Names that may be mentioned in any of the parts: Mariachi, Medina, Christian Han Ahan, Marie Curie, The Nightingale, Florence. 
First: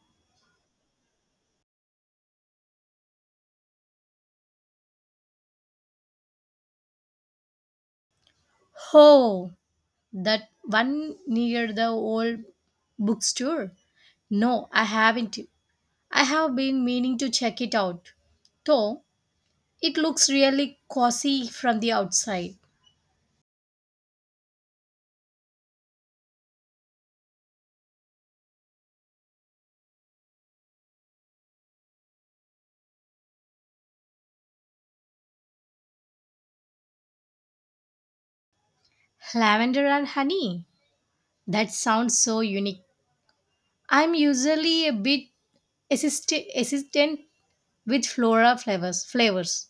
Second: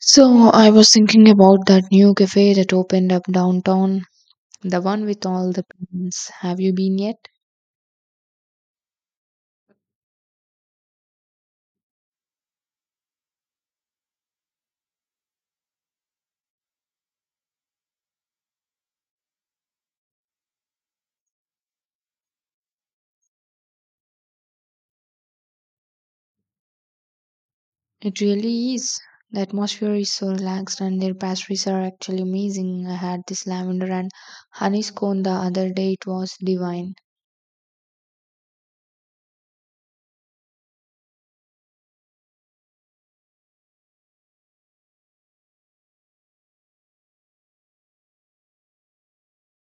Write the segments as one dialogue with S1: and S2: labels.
S1: So I was thinking about that new cafe that opened up downtown, the one with all the plants. Have you been yet?
S2: Oh, that one near the old bookstore? No, I haven't. I have been meaning to check it out, though it looks really cozy from the outside.
S1: It really is. The atmosphere is so relaxed, and their pastries are actually amazing. I had this lavender and honey scone the other day. It was divine.
S2: Lavender and honey. That sounds so unique. I'm usually a bit assistant with flavors,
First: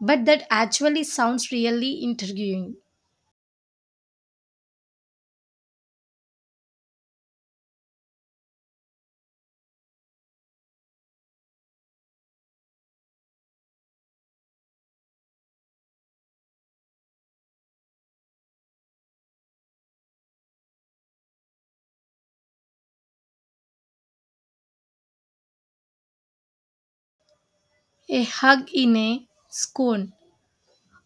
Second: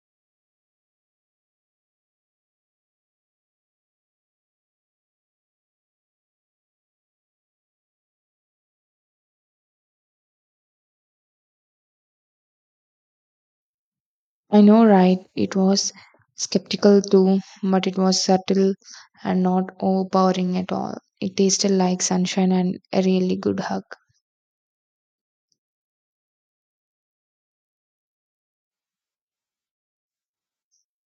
S2: but that actually sounds really intriguing.
S1: I know, right? It was skeptical too, but it was subtle and not overpowering at all. It tasted like sunshine and a really good hug.
S2: A hug in a scone,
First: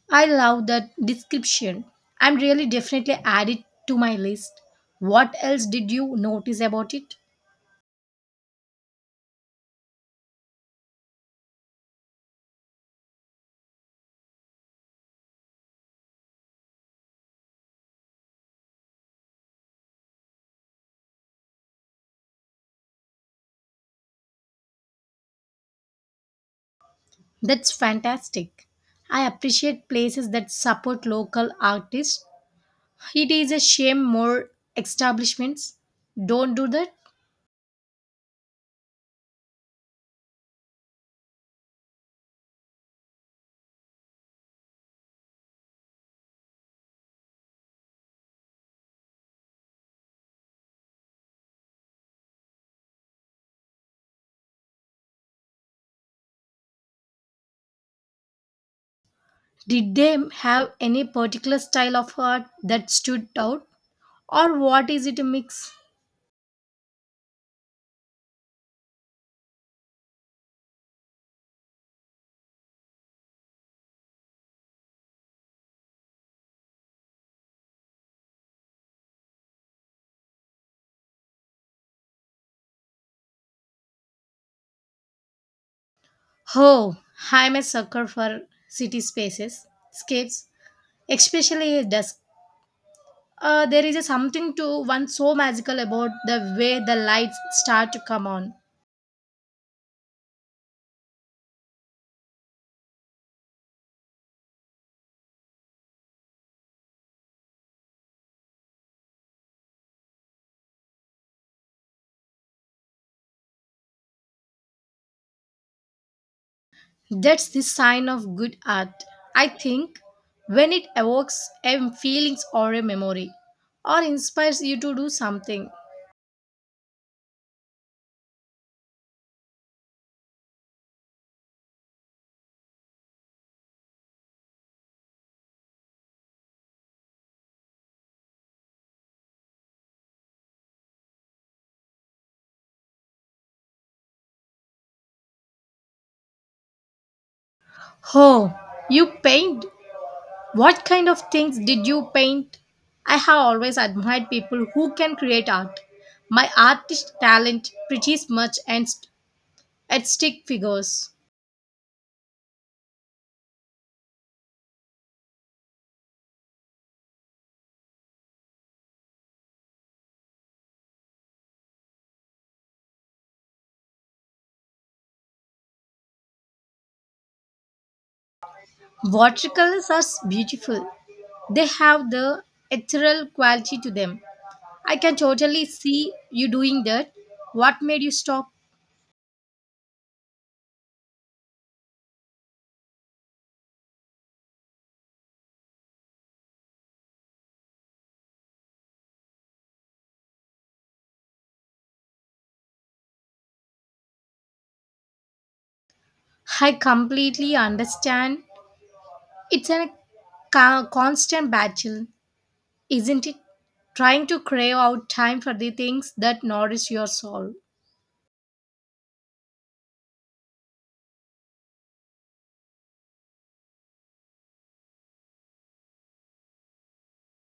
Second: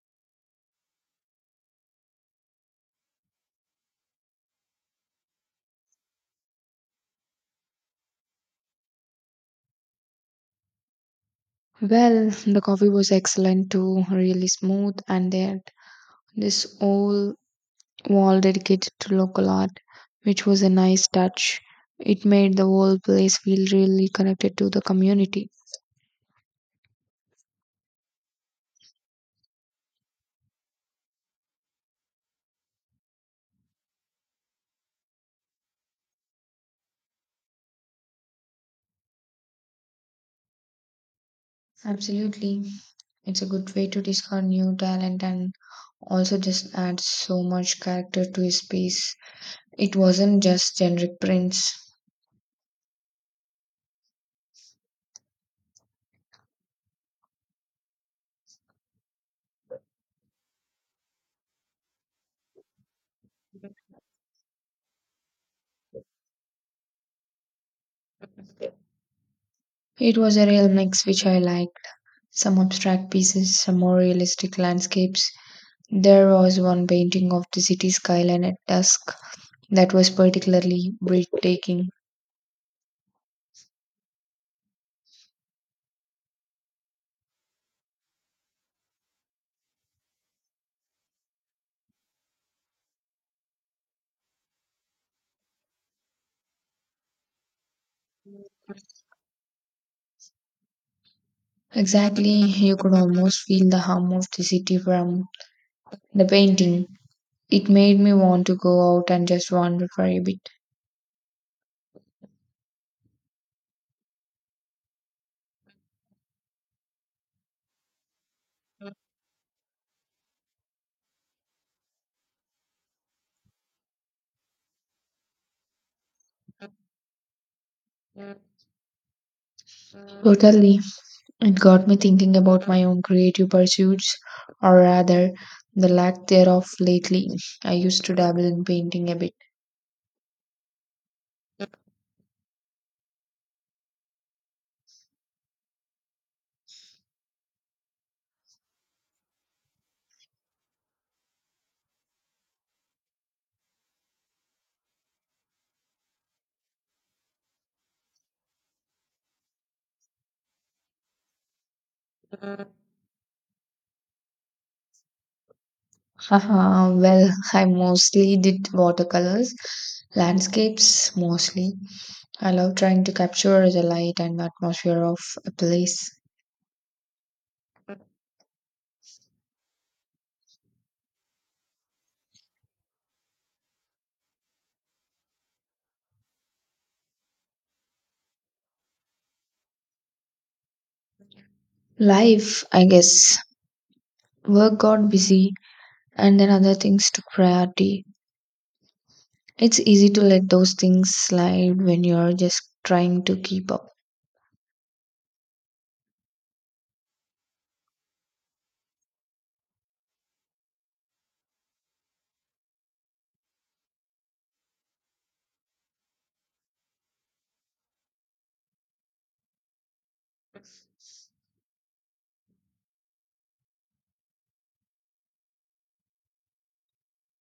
S2: I love that description. I'm really definitely add it to my list. What else did you notice about it?
S1: Well, the coffee was excellent too, really smooth, and they had this whole wall dedicated to local art, which was a nice touch. It made the whole place feel really connected to the community.
S2: That's fantastic. I appreciate places that support local artists. It is a shame more establishments don't do that.
S1: Absolutely. It's a good way to discover new talent and also just add so much character to his piece. It wasn't just generic prints.
S2: Did they have any particular style of art that stood out? Or what is it, a mix?
S1: It was a real mix which I liked. Some abstract pieces, some more realistic landscapes. There was one painting of the city skyline at dusk that was particularly breathtaking.
S2: Oh, I'm a sucker for city spaces, scapes, especially dusk. There is a something to one so magical about the way the lights start to come on.
S1: Exactly, you could almost feel the hum of the city from the painting. It made me want to go out and just wander for a bit.
S2: That's the sign of good art, I think, when it evokes a feelings or a memory, or inspires you to do something.
S1: Totally, it got me thinking about my own creative pursuits, or rather, the lack thereof lately. I used to dabble in painting a bit.
S2: Oh, you paint? What kind of things did you paint? I have always admired people who can create art. My artist talent pretty much ends at stick figures.
S1: Haha, well, I mostly did watercolors, landscapes mostly. I love trying to capture the light and atmosphere of a place.
S2: Watercolors are beautiful. They have the ethereal quality to them. I can totally see you doing that. What made you stop?
S1: Life, I guess. Work got busy and then other things took priority. It's easy to let those things slide when you're just trying to keep up.
S2: I completely understand. It's a constant battle, isn't it? Trying to crave out time for the things that nourish your soul.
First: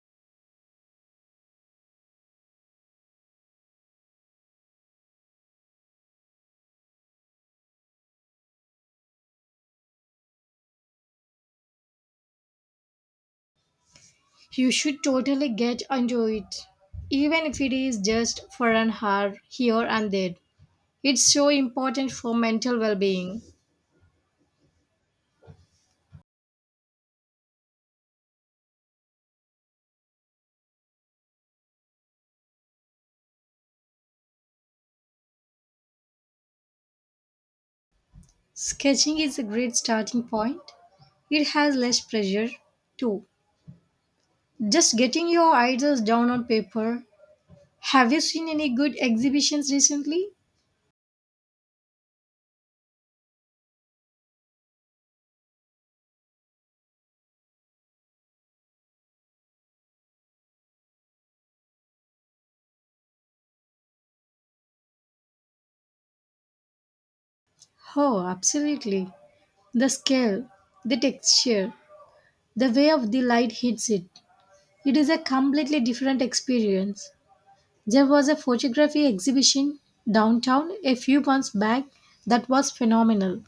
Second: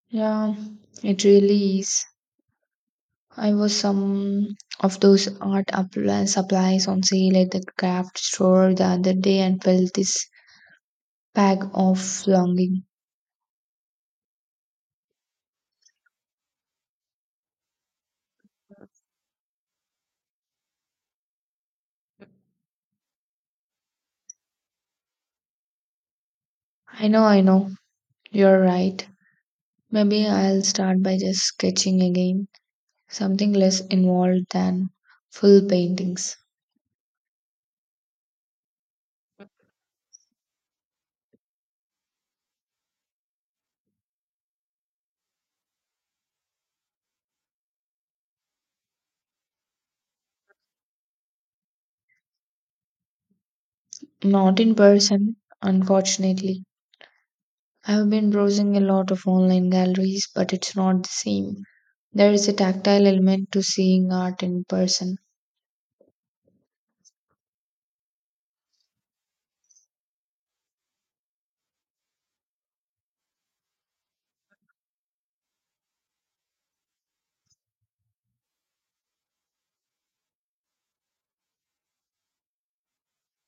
S1: Yeah, it really is. I was some of those supplies on sale at the craft store the other day and felt this pang of longing.
S2: You should totally get into it, even if it is just for an hour here and there. It's so important for mental well being.
S1: I know, you're right. Maybe I'll start by just sketching again, something less involved than full paintings.
S2: Sketching is a great starting point. It has less pressure too. Just getting your ideas down on paper. Have you seen any good exhibitions recently?
S1: Not in person, unfortunately. I've been browsing a lot of online galleries, but it's not the same. There is a tactile element to seeing art in person.
S2: Oh, absolutely. The scale, the texture, the way of the light hits it. It is a completely different experience. There was a photography exhibition downtown a few months back that was phenomenal.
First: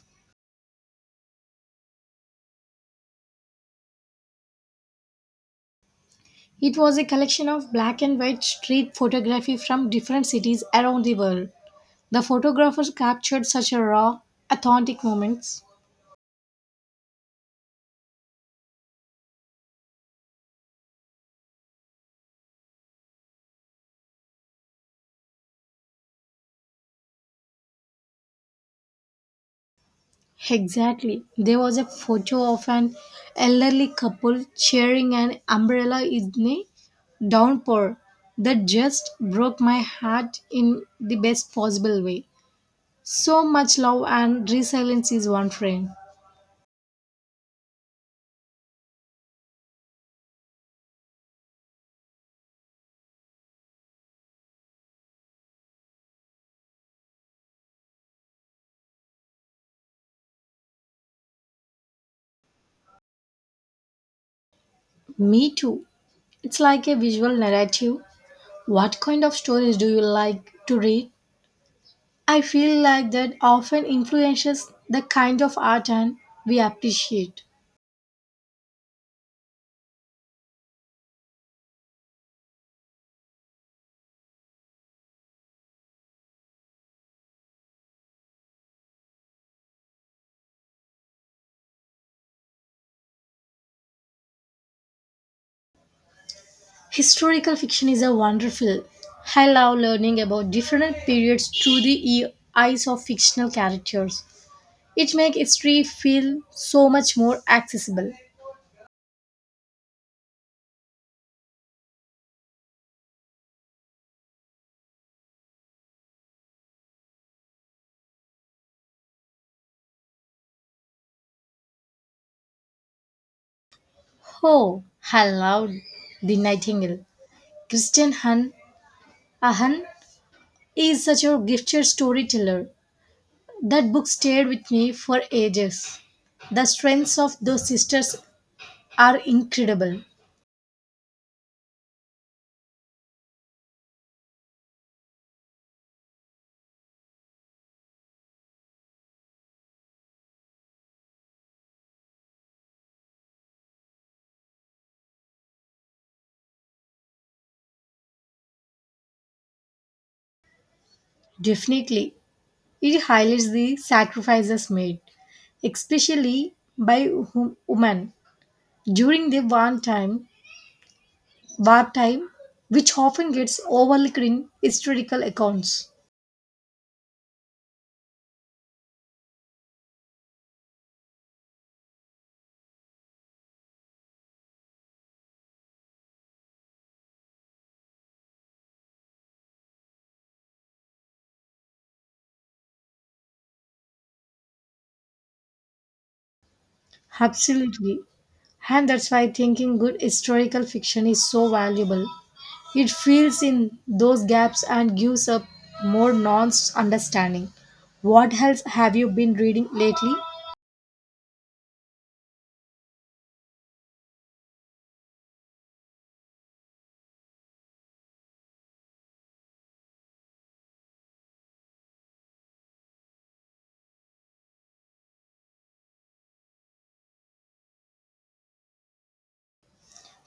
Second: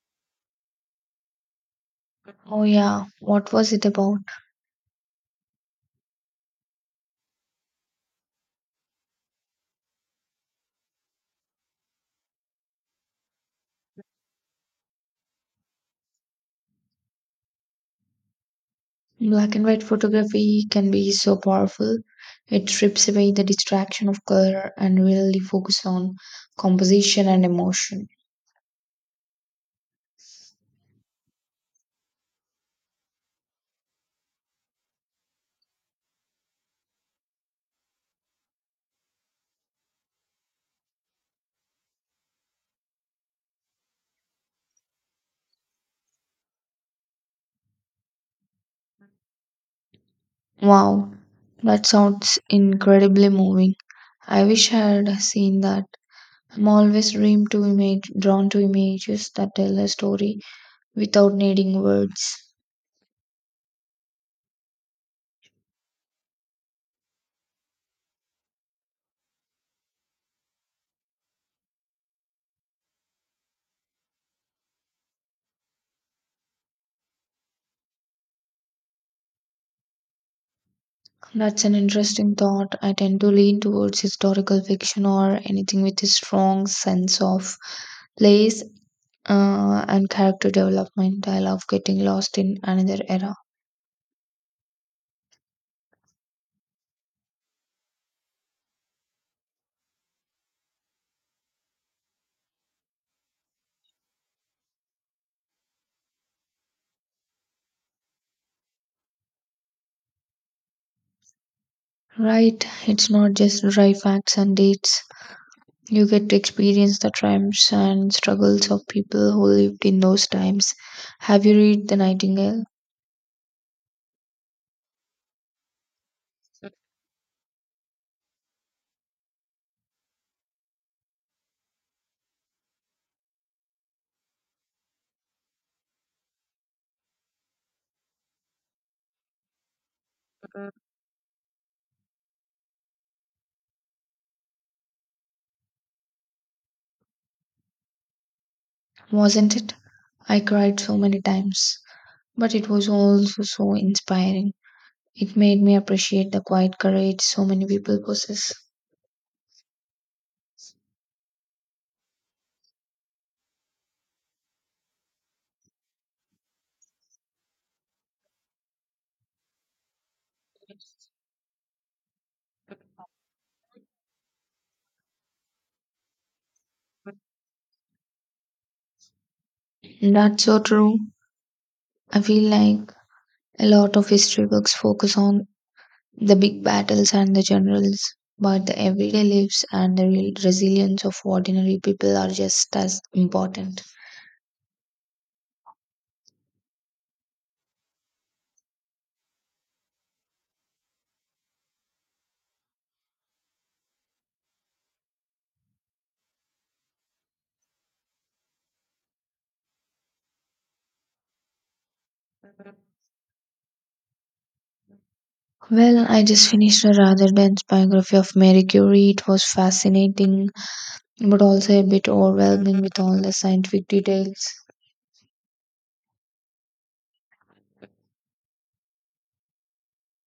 S1: Oh, yeah, what was it about?
S2: It was a collection of black and white street photography from different cities around the world. The photographers captured such a raw, authentic moments.
S1: Black and white photography can be so powerful. It strips away the distraction of color and really focus on composition and emotion.
S2: Exactly. There was a photo of an elderly couple sharing an umbrella in a downpour that just broke my heart in the best possible way. So much love and resilience is one frame.
S1: Wow, that sounds incredibly moving. I wish I had seen that. I'm always drawn to images that tell a story without needing words.
S2: Me too. It's like a visual narrative. What kind of stories do you like to read? I feel like that often influences the kind of art and we appreciate.
S1: That's an interesting thought. I tend to lean towards historical fiction or anything with a strong sense of place and character development. I love getting lost in another era.
S2: Historical fiction is a wonderful. I love learning about different periods through the eyes of fictional characters. It makes history feel so much more accessible.
S1: Right, it's not just dry facts and dates. You get to experience the triumphs and struggles of people who lived in those times. Have you read The Nightingale?
S2: Oh, I love The Nightingale. Christian Han Ahan is such a gifted storyteller. That book stayed with me for ages. The strengths of those sisters are incredible.
S1: Wasn't it? I cried so many times, but it was also so inspiring. It made me appreciate the quiet courage so many people possess.
S2: Definitely, it highlights the sacrifices made, especially by women during the wartime, which often gets overlooked in historical accounts.
S1: That's so true. I feel like a lot of history books focus on the big battles and the generals, but the everyday lives and the real resilience of ordinary people are just as important.
S2: Absolutely. And that's why thinking good historical fiction is so valuable. It fills in those gaps and gives a more nuanced understanding. What else have you been reading lately?
S1: Well, I just finished a rather dense biography of Marie Curie. It was fascinating, but also a bit overwhelming with all the scientific details.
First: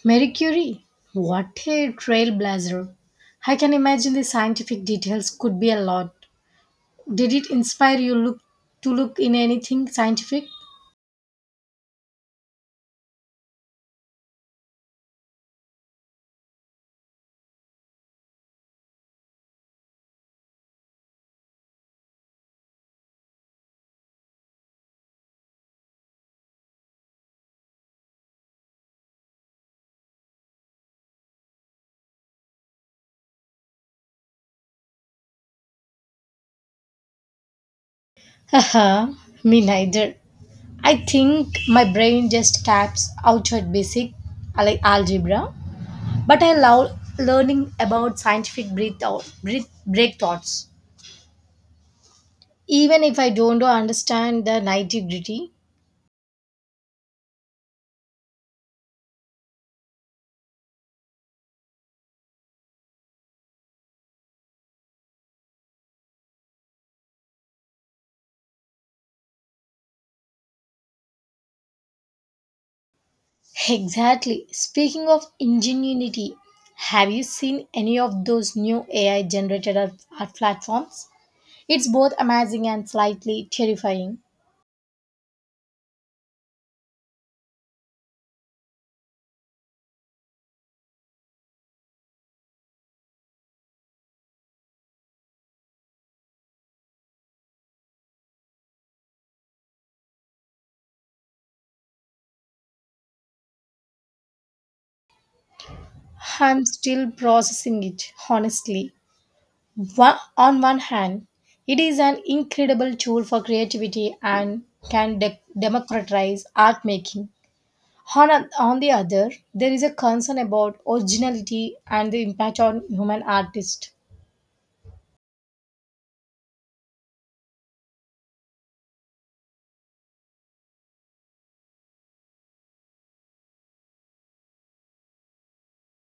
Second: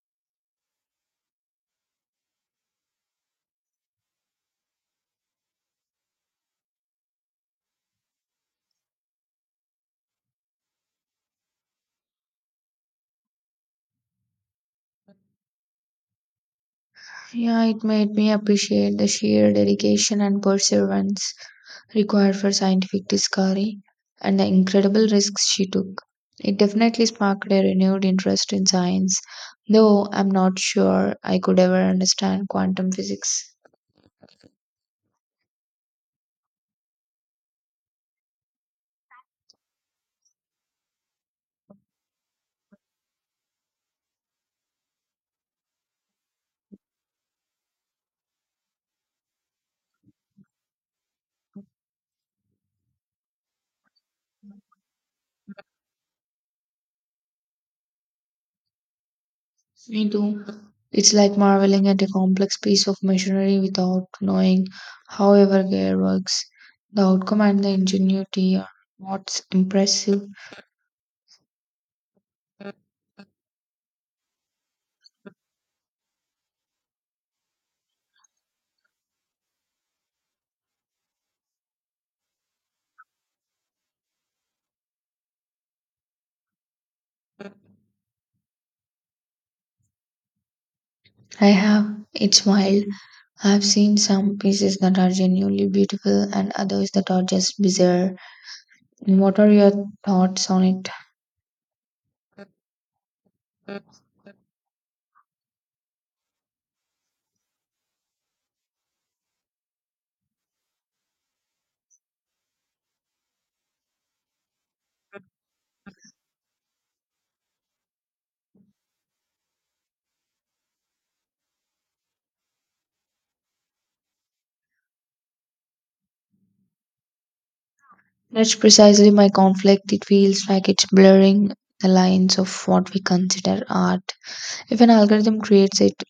S2: Marie Curie. What a trailblazer. I can imagine the scientific details could be a lot. Did it inspire you look to look in anything scientific?
S1: Yeah, it made me appreciate the sheer dedication and perseverance required for scientific discovery and the incredible risks she took. It definitely sparked a renewed interest in science, though I'm not sure I could ever understand quantum physics.
S2: Haha, me neither. I think my brain just taps out at basic like algebra, but I love learning about scientific break thoughts, even if I don't understand the nitty gritty.
S1: Me too. It's like marveling at a complex piece of machinery without knowing how every gear works. The outcome and the ingenuity are what's impressive.
S2: Exactly. Speaking of ingenuity, have you seen any of those new AI generated art platforms? It's both amazing and slightly terrifying.
S1: I have. It's wild. I've seen some pieces that are genuinely beautiful and others that are just bizarre. What are your thoughts on it?
S2: I'm still processing it, honestly. On one hand, it is an incredible tool for creativity and can democratize art making. On the other, there is a concern about originality and the impact on human artists.
S1: That's precisely my conflict. It feels like it's blurring the lines of what we consider art. If an algorithm creates it,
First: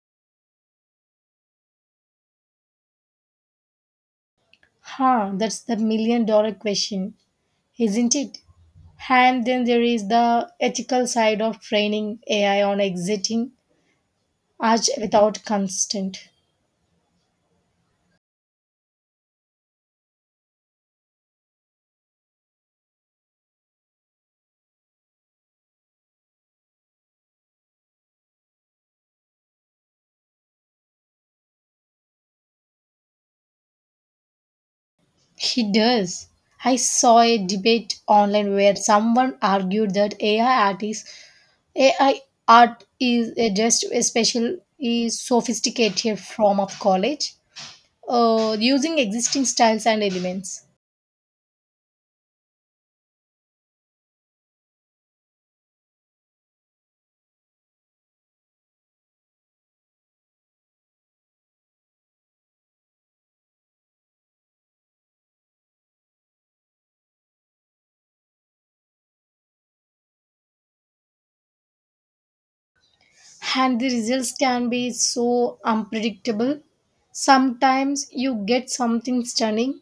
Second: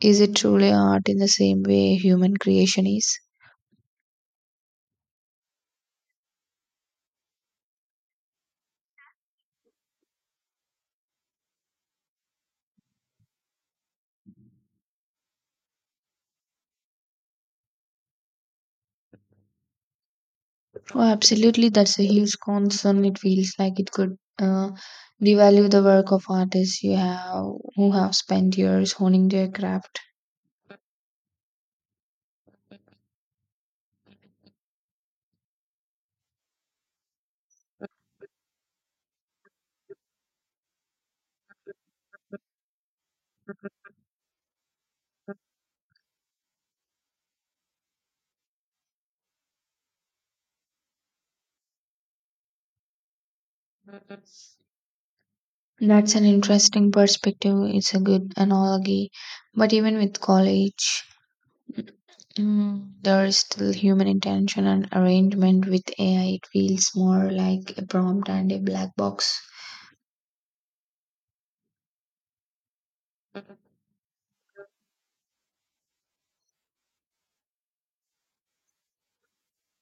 S1: is it truly art in the same way human creation is?
S2: Huh, that's the million dollar question, isn't it? And then there is the ethical side of training AI on exiting art without consent.
S1: Oh, absolutely, that's a huge concern. It feels like it could devalue the work of artists you have who have spent years honing their craft.
S2: He does. I saw a debate online where someone argued that AI art is just a special is sophisticated form of college, using existing styles and elements.
S1: That's an interesting perspective. It's a good analogy. But even with college, there is still human intention and arrangement. With AI, it feels more like a prompt and a black box.
S2: And the results can be so unpredictable. Sometimes you get something stunning,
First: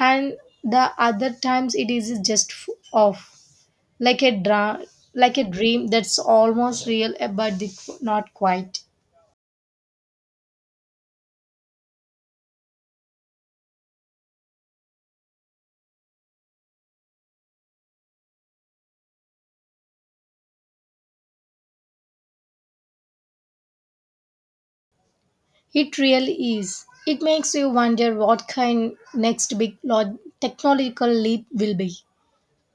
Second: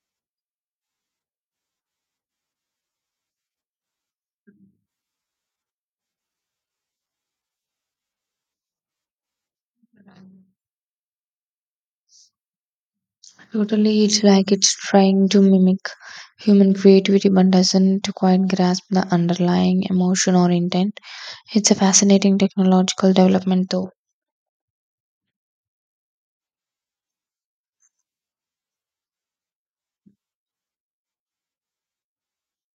S2: and the other times it is just off, like like a dream that's almost real, not quite.
S1: Totally, it's like it's trying to mimic human creativity but doesn't quite grasp the underlying emotion or intent. It's a fascinating technological development, though.
S2: It really is. It makes you wonder what kind next big technological leap will be.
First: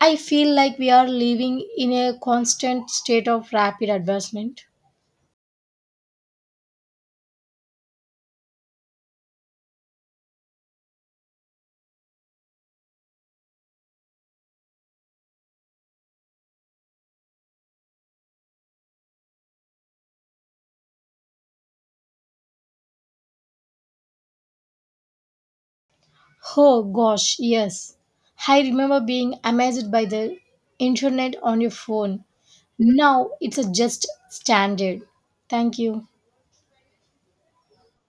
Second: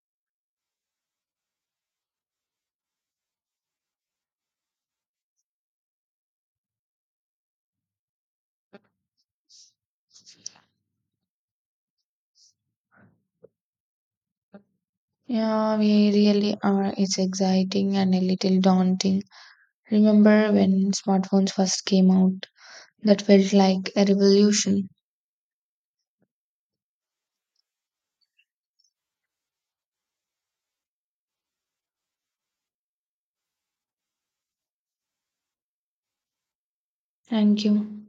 S2: I feel like we are living in a constant state of rapid advancement.
S1: Yeah, we really are. It's exciting and a little daunting. Remember when smartphones first came out? That felt like a revolution.
S2: Oh gosh, yes. I remember being amazed by the internet on your phone. Now it's a just standard. Thank you.
S1: Thank you.